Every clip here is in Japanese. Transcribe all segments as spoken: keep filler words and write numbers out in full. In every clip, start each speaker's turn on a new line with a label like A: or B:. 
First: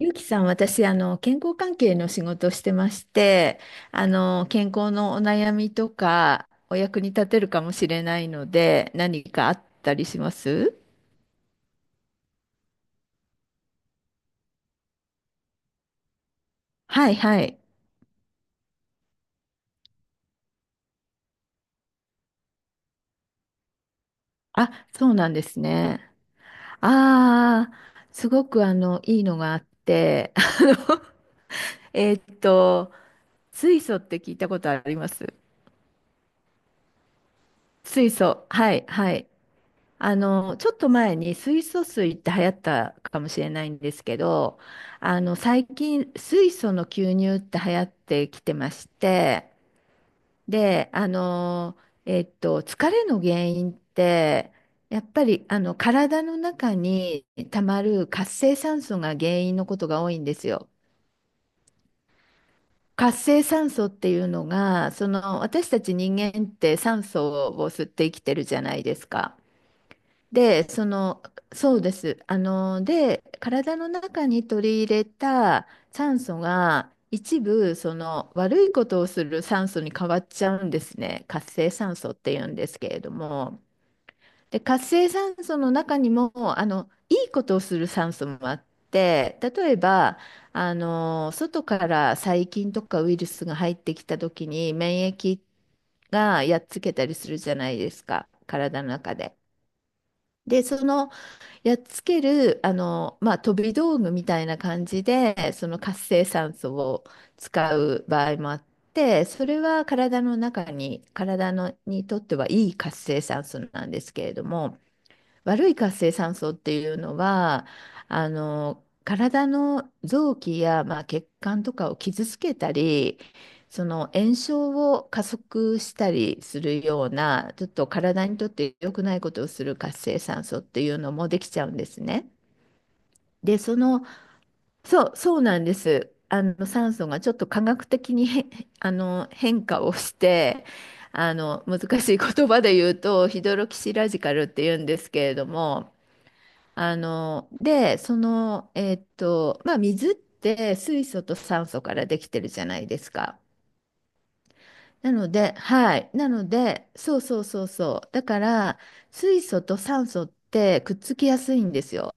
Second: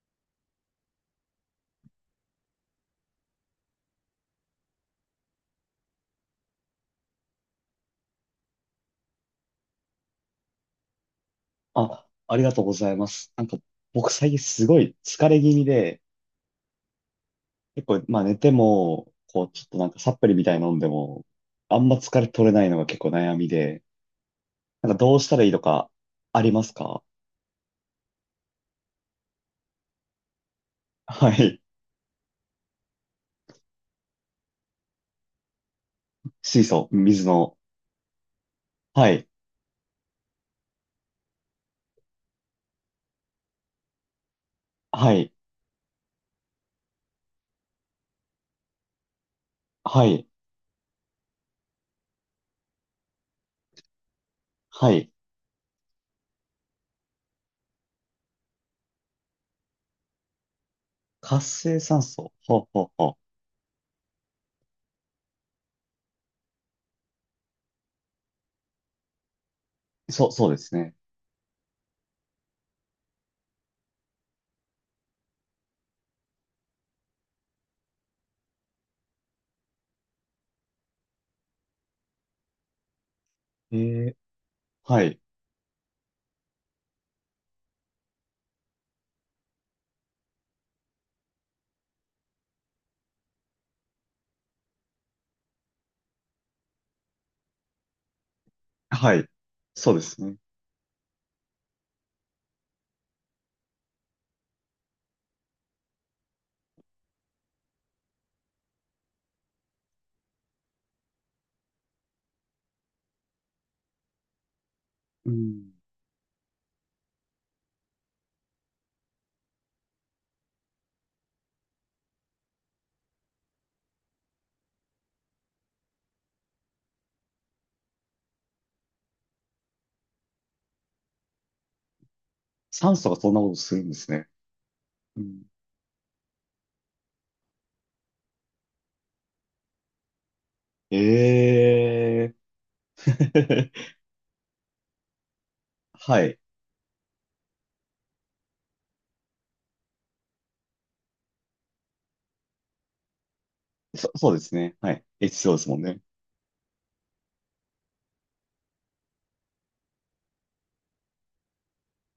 A: ゆうきさん、私、あの、健康関係の仕事をしてまして、あの、健康のお悩みとか、お役に立てるかもしれないので、何かあったりします？
B: あ、ありがとうございます。なんか、僕最近すごい疲れ気味で、
A: はいはい。
B: 結構、まあ寝ても、こう、ちょっとなんかサプリみたいに飲んでも、あんま疲れ取れないのが結構悩みで、
A: あ、
B: なんか
A: そ
B: ど
A: う
B: うし
A: なん
B: たら
A: で
B: いいと
A: す
B: か、
A: ね。
B: ありますか？
A: ああ、すごく、あの、いいのがあって、あの、
B: はい。
A: えーっと、水素って聞いたことあります？
B: 水素、水の。
A: 水素。はい
B: は
A: は
B: い。
A: い。あの、ちょっと前に水素水って流行ったかもしれないんですけど、
B: は
A: あ
B: い。
A: の、最近水素の吸入って流行ってきてまして、
B: はい。
A: で、あの、えっと、疲れの原因って、
B: は
A: や
B: い。
A: っぱりあの体の中にたまる活性酸素が原因のことが多いんですよ。
B: 活性酸素。ほうほう
A: 活
B: ほ
A: 性酸素っていうのが、その私たち人間って酸素を吸って生きてるじゃないですか。
B: う。そう、そうで
A: で、
B: す
A: そ
B: ね。
A: の、そうです。あの、で、体の中に取り入れた酸素が一部、その悪いことをする酸素に変わっちゃうんですね。活性酸素って言うんですけれども。
B: えー、
A: で、活
B: は
A: 性
B: い。
A: 酸素の中にも、あの、いいことをする酸素もあって、例えば、あの、外から細菌とかウイルスが入ってきた時に免疫がやっつけたりするじゃないですか、体の中
B: はい。
A: で。
B: そうですね。
A: で、そのやっつける、あの、まあ、飛び道具みたいな感じで、その活性酸素を使う場合もあって、それは体の中に、体のにとってはいい活性酸素なんですけれども、
B: う
A: 悪
B: ん。
A: い活性酸素っていうのは、あの、体の臓器や、まあ、血管とかを傷つけたり、その炎症を加速したりするような、ちょっと体にとって良くないことをする活性酸素っていうのもできちゃうんですね。
B: 酸素がそんなこと
A: で、
B: す
A: そ
B: るんで
A: の、
B: すね。
A: そう、
B: う
A: そう
B: ん。
A: なんです。あの、酸素がちょっと科学的に変 あの、変化をして、
B: え
A: あの、難しい
B: え
A: 言葉で言う
B: ー
A: と、ヒドロ キシラジカルっていうんですけれども、
B: はい。
A: あの、で、その、えーっと、まあ、水って水素と酸素からできてるじゃないですか。
B: そ、そうですね。はい。
A: なので、
B: エイチシーオー ですもん
A: は
B: ね。
A: い。なので、そうそうそうそう。だから、水素と酸素ってくっつきやすいんですよ。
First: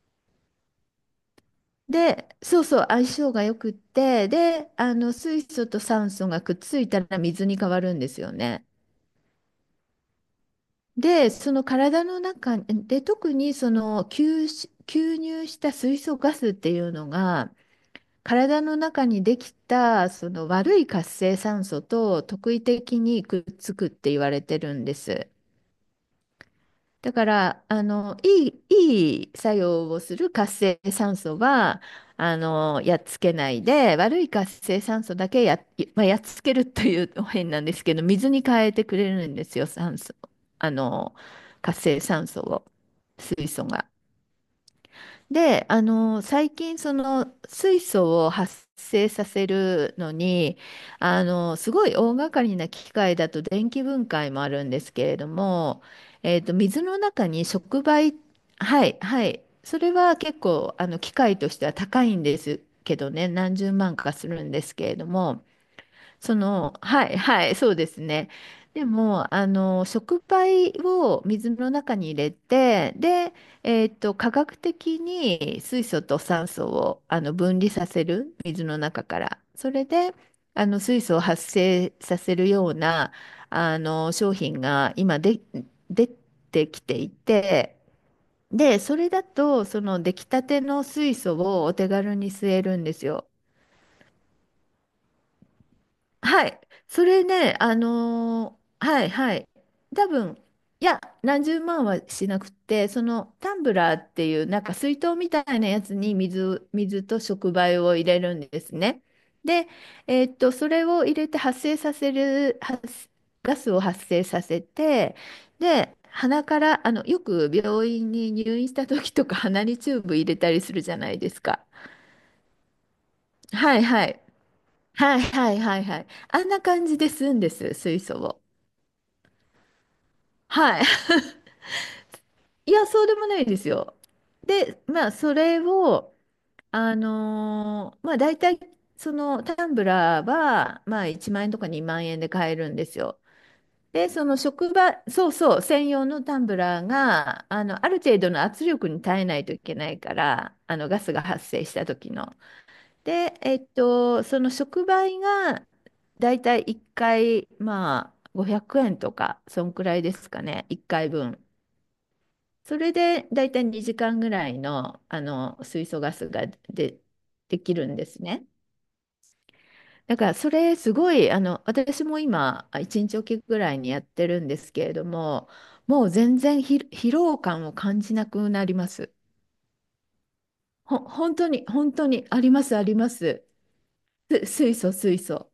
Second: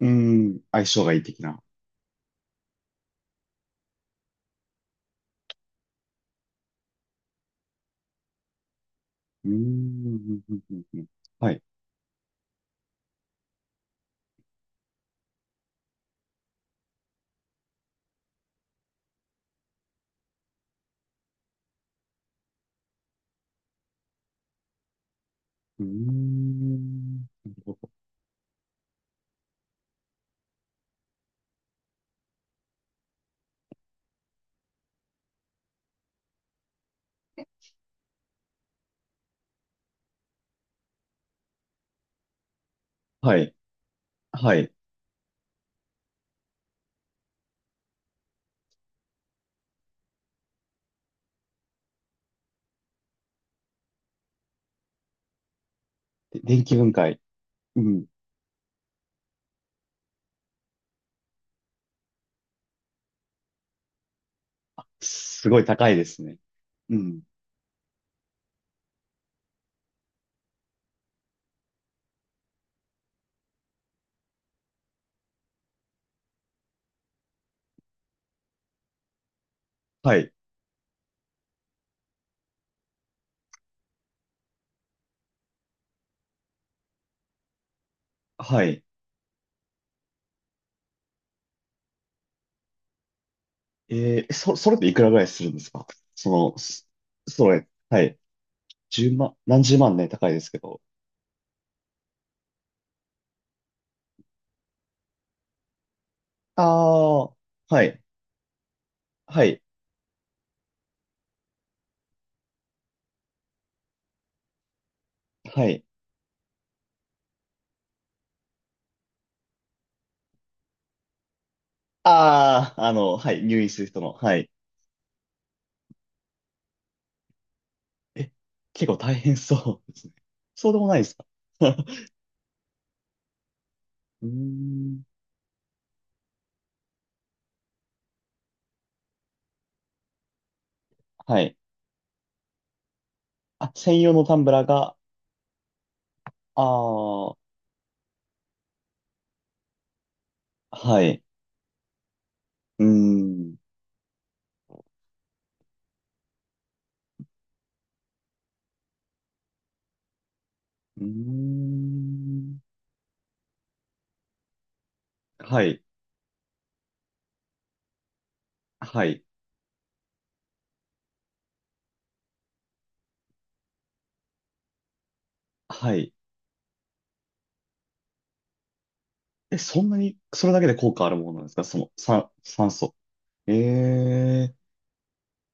B: うーん。相性がいい的な。
A: で、そうそう、相性がよくって、で、あの、水素と酸素がくっついたら水に変わるんですよね。
B: うーん。うんうんうん。
A: で、
B: は
A: そ
B: い。
A: の体の中で、特にその吸し、吸入した水素ガスっていうのが、体の中にできたその悪い活性酸素と特異的にくっつくって言われてるんです。
B: うー
A: だ
B: ん。
A: か
B: なる
A: ら
B: ほ
A: あ
B: ど。
A: のいい、いい作用をする活性酸素はあのやっつけないで悪い活性酸素だけや、まあ、やっつけるというと変なんですけど水に変えてくれるんですよ、酸素、あの活性酸素を、
B: は
A: 水
B: い。
A: 素が。
B: はい。
A: で、あの、最近、その、水素を発生させるのに、あの、すごい大掛かりな機械だと電気分解もあるんですけれども、え
B: で、
A: っと、
B: 電気
A: 水
B: 分
A: の
B: 解。
A: 中に触
B: うん。
A: 媒、はい、はい、それは結構、あの、機械としては高いんですけどね、何十万かするんですけれども、
B: すごい高いです
A: そ
B: ね。
A: の、
B: う
A: はい、
B: ん。
A: はい、そうですね。でも、あの、触媒を水の中に入れて、で、えっと、科学的に水素と酸素をあの分離させる、水の中から。それで、
B: はい。
A: あの、水素を発生させるような、あの、商品が今で、出てきていて、
B: は
A: で、
B: い。
A: それだと、その出来たての水素をお手軽に吸えるんですよ。
B: えー、そ、それっていくらぐらいするんですか？そ
A: は
B: の、
A: い。
B: そ
A: それ
B: そ
A: ね、
B: れ、
A: あ
B: はい。
A: のーは
B: 1
A: いは
B: 万、
A: い。
B: 何十万
A: 多
B: ね、高い
A: 分、
B: ですけど。
A: いや、何十万はしなくて、そのタンブラーっていう、なんか水筒みたいなやつに
B: あ
A: 水、水と
B: あ、
A: 触媒
B: は
A: を
B: い。
A: 入れるんですね。
B: はい。
A: で、えーっと、それを入れて発生させる、発ガスを発生させて、
B: はい。
A: で、鼻から、あの、よく病院に入院した時とか鼻にチューブ入れたりするじゃないですか。
B: ああ、あの、はい。入院
A: は
B: す
A: い
B: る人
A: は
B: の、
A: い。
B: はい。
A: はいはいはいはい。あんな感じで吸うんです、水素
B: え、
A: を。
B: 結構大変そうですね。そうで
A: はい。
B: もないです か？ う
A: いや、そうでもないですよ。
B: ー
A: で、
B: ん。
A: まあ、それを、あのーまあ、大体、そのタンブラーは、まあ、1
B: は
A: 万円
B: い。
A: とかにまん円で買えるんですよ。
B: あ、専
A: で、
B: 用の
A: そ
B: タ
A: の
B: ンブラー
A: 職
B: が、
A: 場、そうそう、専用のタンブラー
B: ああ、
A: が、あの、ある程度の圧力に耐えないといけないから、あの、
B: は
A: ガス
B: い。
A: が発生した時の。
B: うー
A: で、
B: ん。
A: えっと、その触媒がだいたいいっかい、まあ、ごひゃくえんとか、そんくらいですかね、1
B: うー
A: 回分。
B: ん。
A: それでだいたいにじかんぐらいの、あ
B: は
A: の
B: い。
A: 水素ガスがで、できるんですね。
B: はい。
A: だからそれすごい、あの私も今いちにちおきぐらいにやってるんですけれども、
B: は
A: もう
B: い。
A: 全然ひ疲労感を感じなくなります。
B: え、そんなに、それだけで効
A: ほ
B: 果あるもの
A: 本
B: なんで
A: 当
B: すか？
A: に、
B: その、
A: 本当に
B: 酸、
A: ありま
B: 酸
A: すあ
B: 素。
A: ります。す
B: え
A: 水素水素。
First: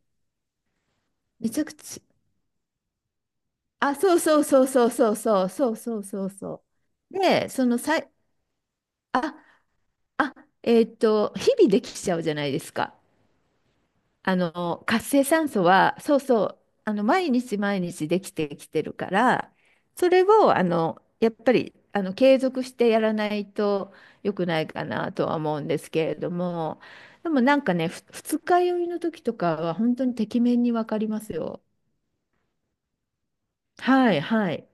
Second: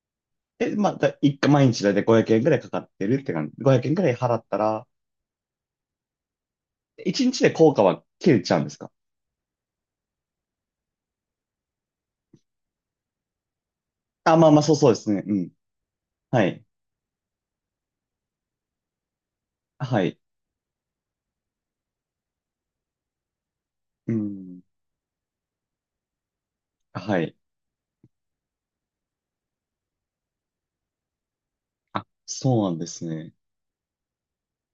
B: ええ、まあ、だ、一回、
A: めちゃ
B: 毎
A: く
B: 日だいた
A: ち
B: いごひゃくえんぐらいかかってるって感じ。ごひゃくえん
A: あ、
B: ぐらい
A: そう
B: 払
A: そ
B: っ
A: う
B: た
A: そうそ
B: ら、
A: うそうそうそうそうそうそう。
B: いちにち
A: で、
B: で
A: そ
B: 効
A: の
B: 果
A: さ
B: は
A: い、
B: 切れちゃうんですか？
A: あ、あ、えーっと、日々できちゃうじゃないですか。
B: あ、
A: あ
B: まあまあ、そう
A: の、
B: そうで
A: 活
B: すね。
A: 性
B: う
A: 酸
B: ん。
A: 素は、そうそ
B: は
A: う、
B: い。
A: あの、毎日毎日できてきてるから、
B: は
A: そ
B: い。
A: れを、あの、やっぱり、あの、継続してやらないと
B: う
A: 良く
B: ん。
A: ないかなとは思うんですけれども、
B: は
A: で
B: い。
A: もなんかね、ふ二日酔いの時とかは本当にてきめんにわかりますよ。
B: あ、そうなんですね。
A: はい、はい。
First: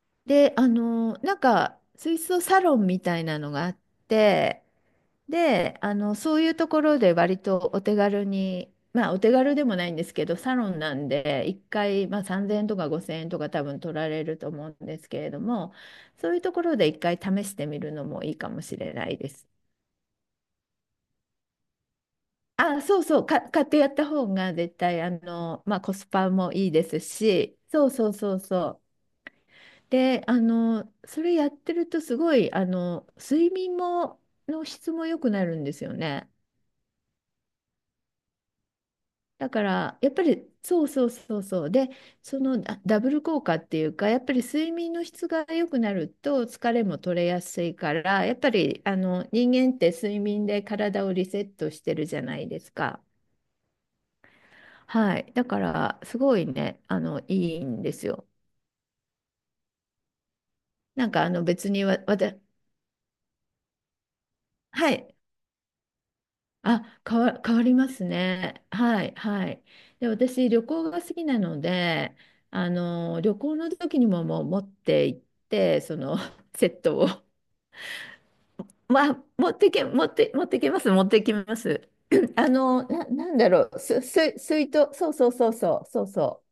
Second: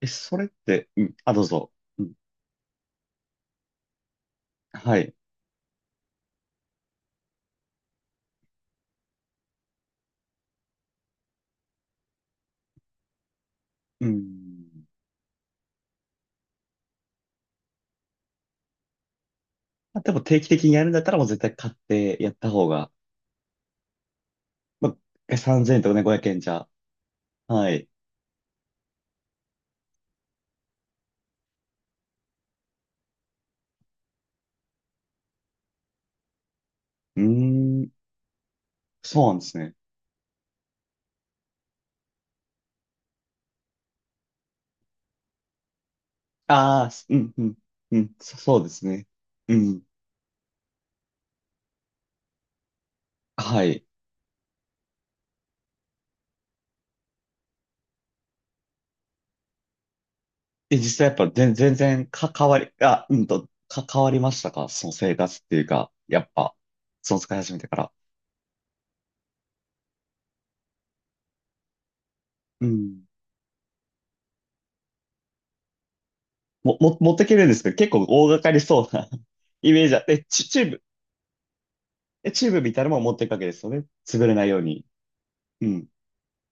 B: え、それっ
A: で、あ
B: て、う
A: の、
B: ん、あ、
A: な
B: ど
A: ん
B: うぞ。
A: か、
B: うん、
A: 水槽サロンみたいなのがあって、
B: はい。
A: で、あの、そういうところで割とお手軽に、まあ、お手軽でもないんですけど、サロンなんで、いっかい、まあ、さんぜんえんとかごせんえんとか多分取
B: う
A: られると思う
B: ん。
A: んですけれども、そういうところでいっかい試してみるのもいいかもしれないです。
B: まあ、でも定期的にやるんだったらもう絶対買ってやった方
A: あ、
B: が、
A: そうそう、か、買ってやった方が絶
B: ま
A: 対、あ
B: あ、
A: の、
B: 3000
A: まあ、
B: 円と
A: コ
B: かね、
A: ス
B: 500
A: パ
B: 円じ
A: も
B: ゃ。
A: いいですし、
B: は
A: そ
B: い。
A: うそうそうそう。で、あの、それやってるとすごい、あの、睡眠も、の質も良くなるんですよね。
B: うーん、そうなんで
A: だ
B: す
A: か
B: ね。
A: ら、やっぱり、そうそうそうそう。で、そのダダブル効果っていうか、やっぱり睡眠の質が良くなると疲れ
B: ああ、
A: も
B: すう
A: 取れ
B: ん、
A: や
B: うん、
A: すいか
B: うん、
A: ら、や
B: そ、
A: っぱ
B: そうで
A: り、
B: す
A: あ
B: ね。
A: の、人
B: う
A: 間っ
B: ん、
A: て睡眠で体をリセットしてるじゃないですか。
B: はい。
A: はい。だから、すごいね、あの、いいんですよ。
B: え、実
A: な
B: 際や
A: ん
B: っ
A: か、
B: ぱ
A: あの、
B: 全、
A: 別
B: 全
A: にわ、
B: 然
A: わ
B: か、
A: た、
B: 変わり、あ、うんと、か、変わりましたか？そ
A: は
B: の生
A: い。
B: 活っていうか、やっぱ、
A: あ、
B: そ
A: 変
B: の使い
A: わ、
B: 始
A: 変
B: め
A: わ
B: て
A: り
B: か
A: ま
B: ら。
A: すね。はい、はい。で、私、旅行が好きなので、
B: う
A: あ
B: ん。
A: の、旅行の時にももう持って行って、その、セ
B: も、
A: ッ
B: も、
A: トを。
B: 持ってけるんですけど、結構大掛かりそ うな
A: まあ、持っ て
B: イ
A: け、
B: メージあっ
A: 持っ
B: て、
A: て、持
B: チ、
A: って
B: チュー
A: けま
B: ブ、
A: す、持ってきます。
B: え チュ
A: あ
B: ーブみたい
A: の、
B: なのも
A: な、
B: 持って
A: な
B: いく
A: ん
B: わけ
A: だ
B: です
A: ろ
B: よ
A: う、
B: ね。
A: す、
B: 潰れ
A: す、
B: ないよう
A: 水
B: に。
A: 筒、そうそうそう
B: う
A: そ
B: ん。
A: う、そうそ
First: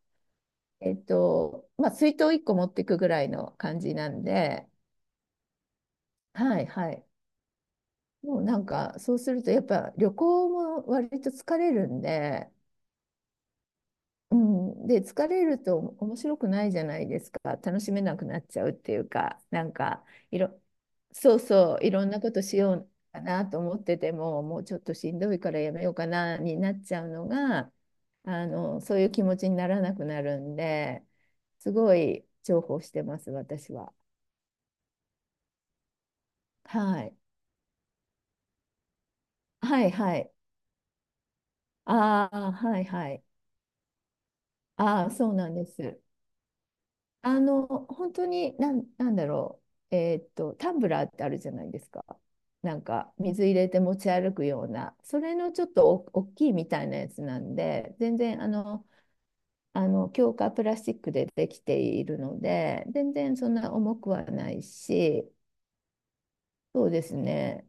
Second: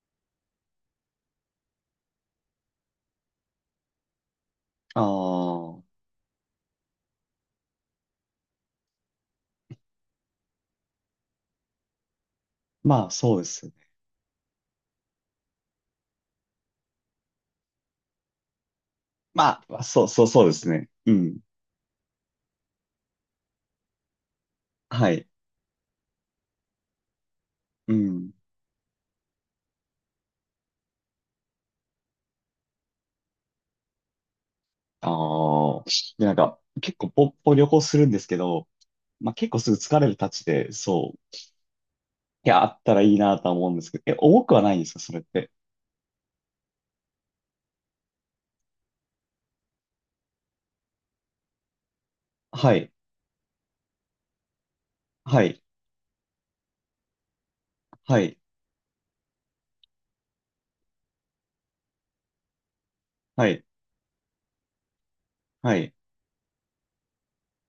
A: う。えっと、まあ、水筒いっこ持ってくぐらいの感じなんで、
B: ああ、
A: はい、はい。もうなんか、そうすると、やっぱ旅行も割と疲れるんで、
B: まあ、そうですね。
A: うん、で疲れると面白くないじゃないですか。楽しめなくなっちゃうっていうか
B: ま
A: なん
B: あ、そ
A: か、
B: う、そう、
A: い
B: そうで
A: ろ
B: すね。う
A: そう
B: ん。
A: そう、いろんなことしようかなと思っててももうちょっと
B: は
A: しん
B: い。
A: どいからやめようかなになっちゃうのが、
B: うん。
A: あのそういう気持ちにならなくなるんで、すごい重宝してます私は。
B: ああ、で、なんか、
A: は
B: 結構
A: い、
B: ポッポ旅行するんですけど、まあ結構すぐ
A: はい
B: 疲れ
A: は
B: るた
A: い。
B: ちで、そう、
A: あ
B: い
A: あ
B: や、あっ
A: はい
B: たら
A: は
B: いい
A: い。
B: なとは思うんですけど、え、重くはないんですか、
A: ああ、
B: それっ
A: そうな
B: て？
A: んです。あの、本当に、なん、なんだろう、えーっと、タンブラーってあるじゃないですか。
B: は
A: なん
B: い。
A: か、水入れて持ち歩くような、それ
B: は
A: の
B: い。
A: ちょっとお大きいみたいなやつなんで、全
B: はい。
A: 然、あの、あの、強化プラスチックでできているので、全然
B: は
A: そん
B: い。
A: な重くはないし、
B: はい。
A: そうですね。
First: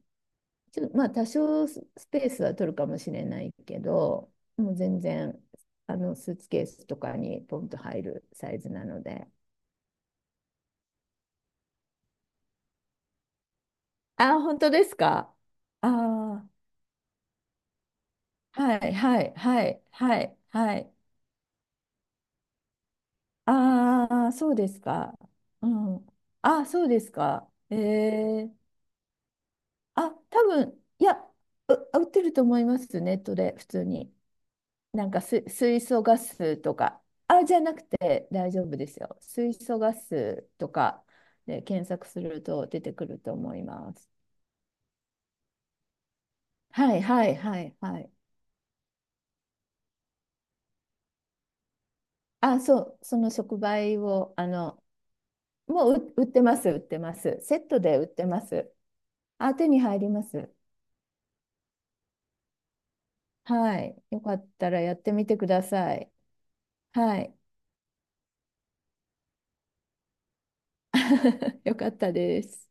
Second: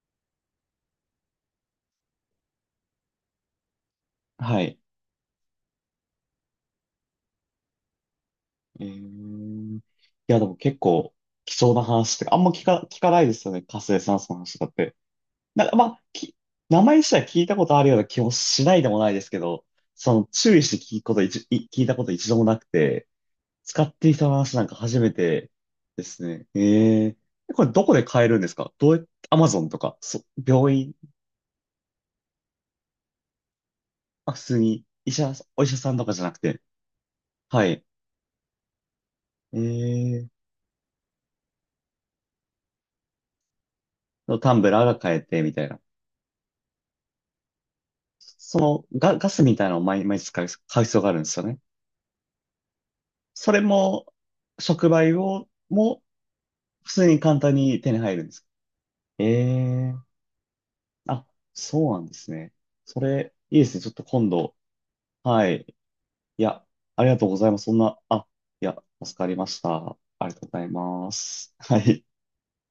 A: ちょ、まあ、多少ススペースは取るかもしれないけど、
B: は
A: もう
B: い。
A: 全然、あの、スーツケースとかにポンと入るサイズな
B: え
A: ので。
B: ー、いや、でも結構貴重な話って、あんま聞か、聞かないですよね。活性酸素の
A: あ、
B: 話
A: 本
B: と
A: 当
B: かっ
A: で
B: て。
A: すか？
B: なんか、まあ、き、
A: あ
B: 名前自体聞いたことあるような気も
A: あー、
B: しない
A: は
B: で
A: い
B: もないで
A: は
B: す
A: い
B: け
A: は
B: ど、
A: い
B: そ
A: は
B: の
A: い
B: 注意
A: は
B: して
A: い。
B: 聞くこと一、い聞いたこと一度もなくて、使ってい
A: あ
B: た
A: あ、そ
B: 話
A: う
B: なん
A: で
B: か
A: す
B: 初め
A: か。
B: て
A: う
B: で
A: ん。
B: すね。
A: あ、そうで
B: え
A: す
B: え。
A: か。
B: これ
A: え
B: どこで買えるんで
A: え。
B: すか？どうやって、アマゾンとか、
A: あ、
B: そ、
A: 多
B: 病
A: 分、
B: 院、
A: いや、う、売ってると思います、ネットで、普通に。
B: あ、普通に
A: な
B: 医
A: んか
B: 者、
A: す、
B: お医者
A: 水
B: さん
A: 素
B: とか
A: ガ
B: じゃなく
A: ス
B: て、
A: とか。あ、じゃ
B: は
A: な
B: い。
A: くて大丈夫ですよ。水素ガ
B: ええ。
A: スとかで検索すると出てくると思います。
B: タンブラーが買えて、みたいな。
A: はいはいはいはい。
B: そのガ、ガスみたいなのを毎毎日使う、買う必要があるんですよね。
A: あ、そう、その
B: そ
A: 触
B: れ
A: 媒
B: も、
A: を、あの、
B: 触媒を、
A: もう
B: も、
A: う売ってます、売っ
B: 普
A: て
B: 通
A: ま
B: に
A: す。
B: 簡単
A: セッ
B: に
A: ト
B: 手に
A: で売っ
B: 入る
A: て
B: んで
A: ま
B: す。
A: す。
B: え
A: あ、手に
B: え。
A: 入ります。
B: あ、そうなんですね。それ、いいです
A: は
B: ね。ちょっ
A: い。
B: と
A: よ
B: 今
A: かっ
B: 度。
A: たらやってみてく
B: は
A: だ
B: い。
A: さい。
B: いや、ありが
A: は
B: とう
A: い。
B: ございます。そんな、あ、いや、助かりました。ありがとうございます。
A: よ
B: は
A: かっ
B: い。
A: たです。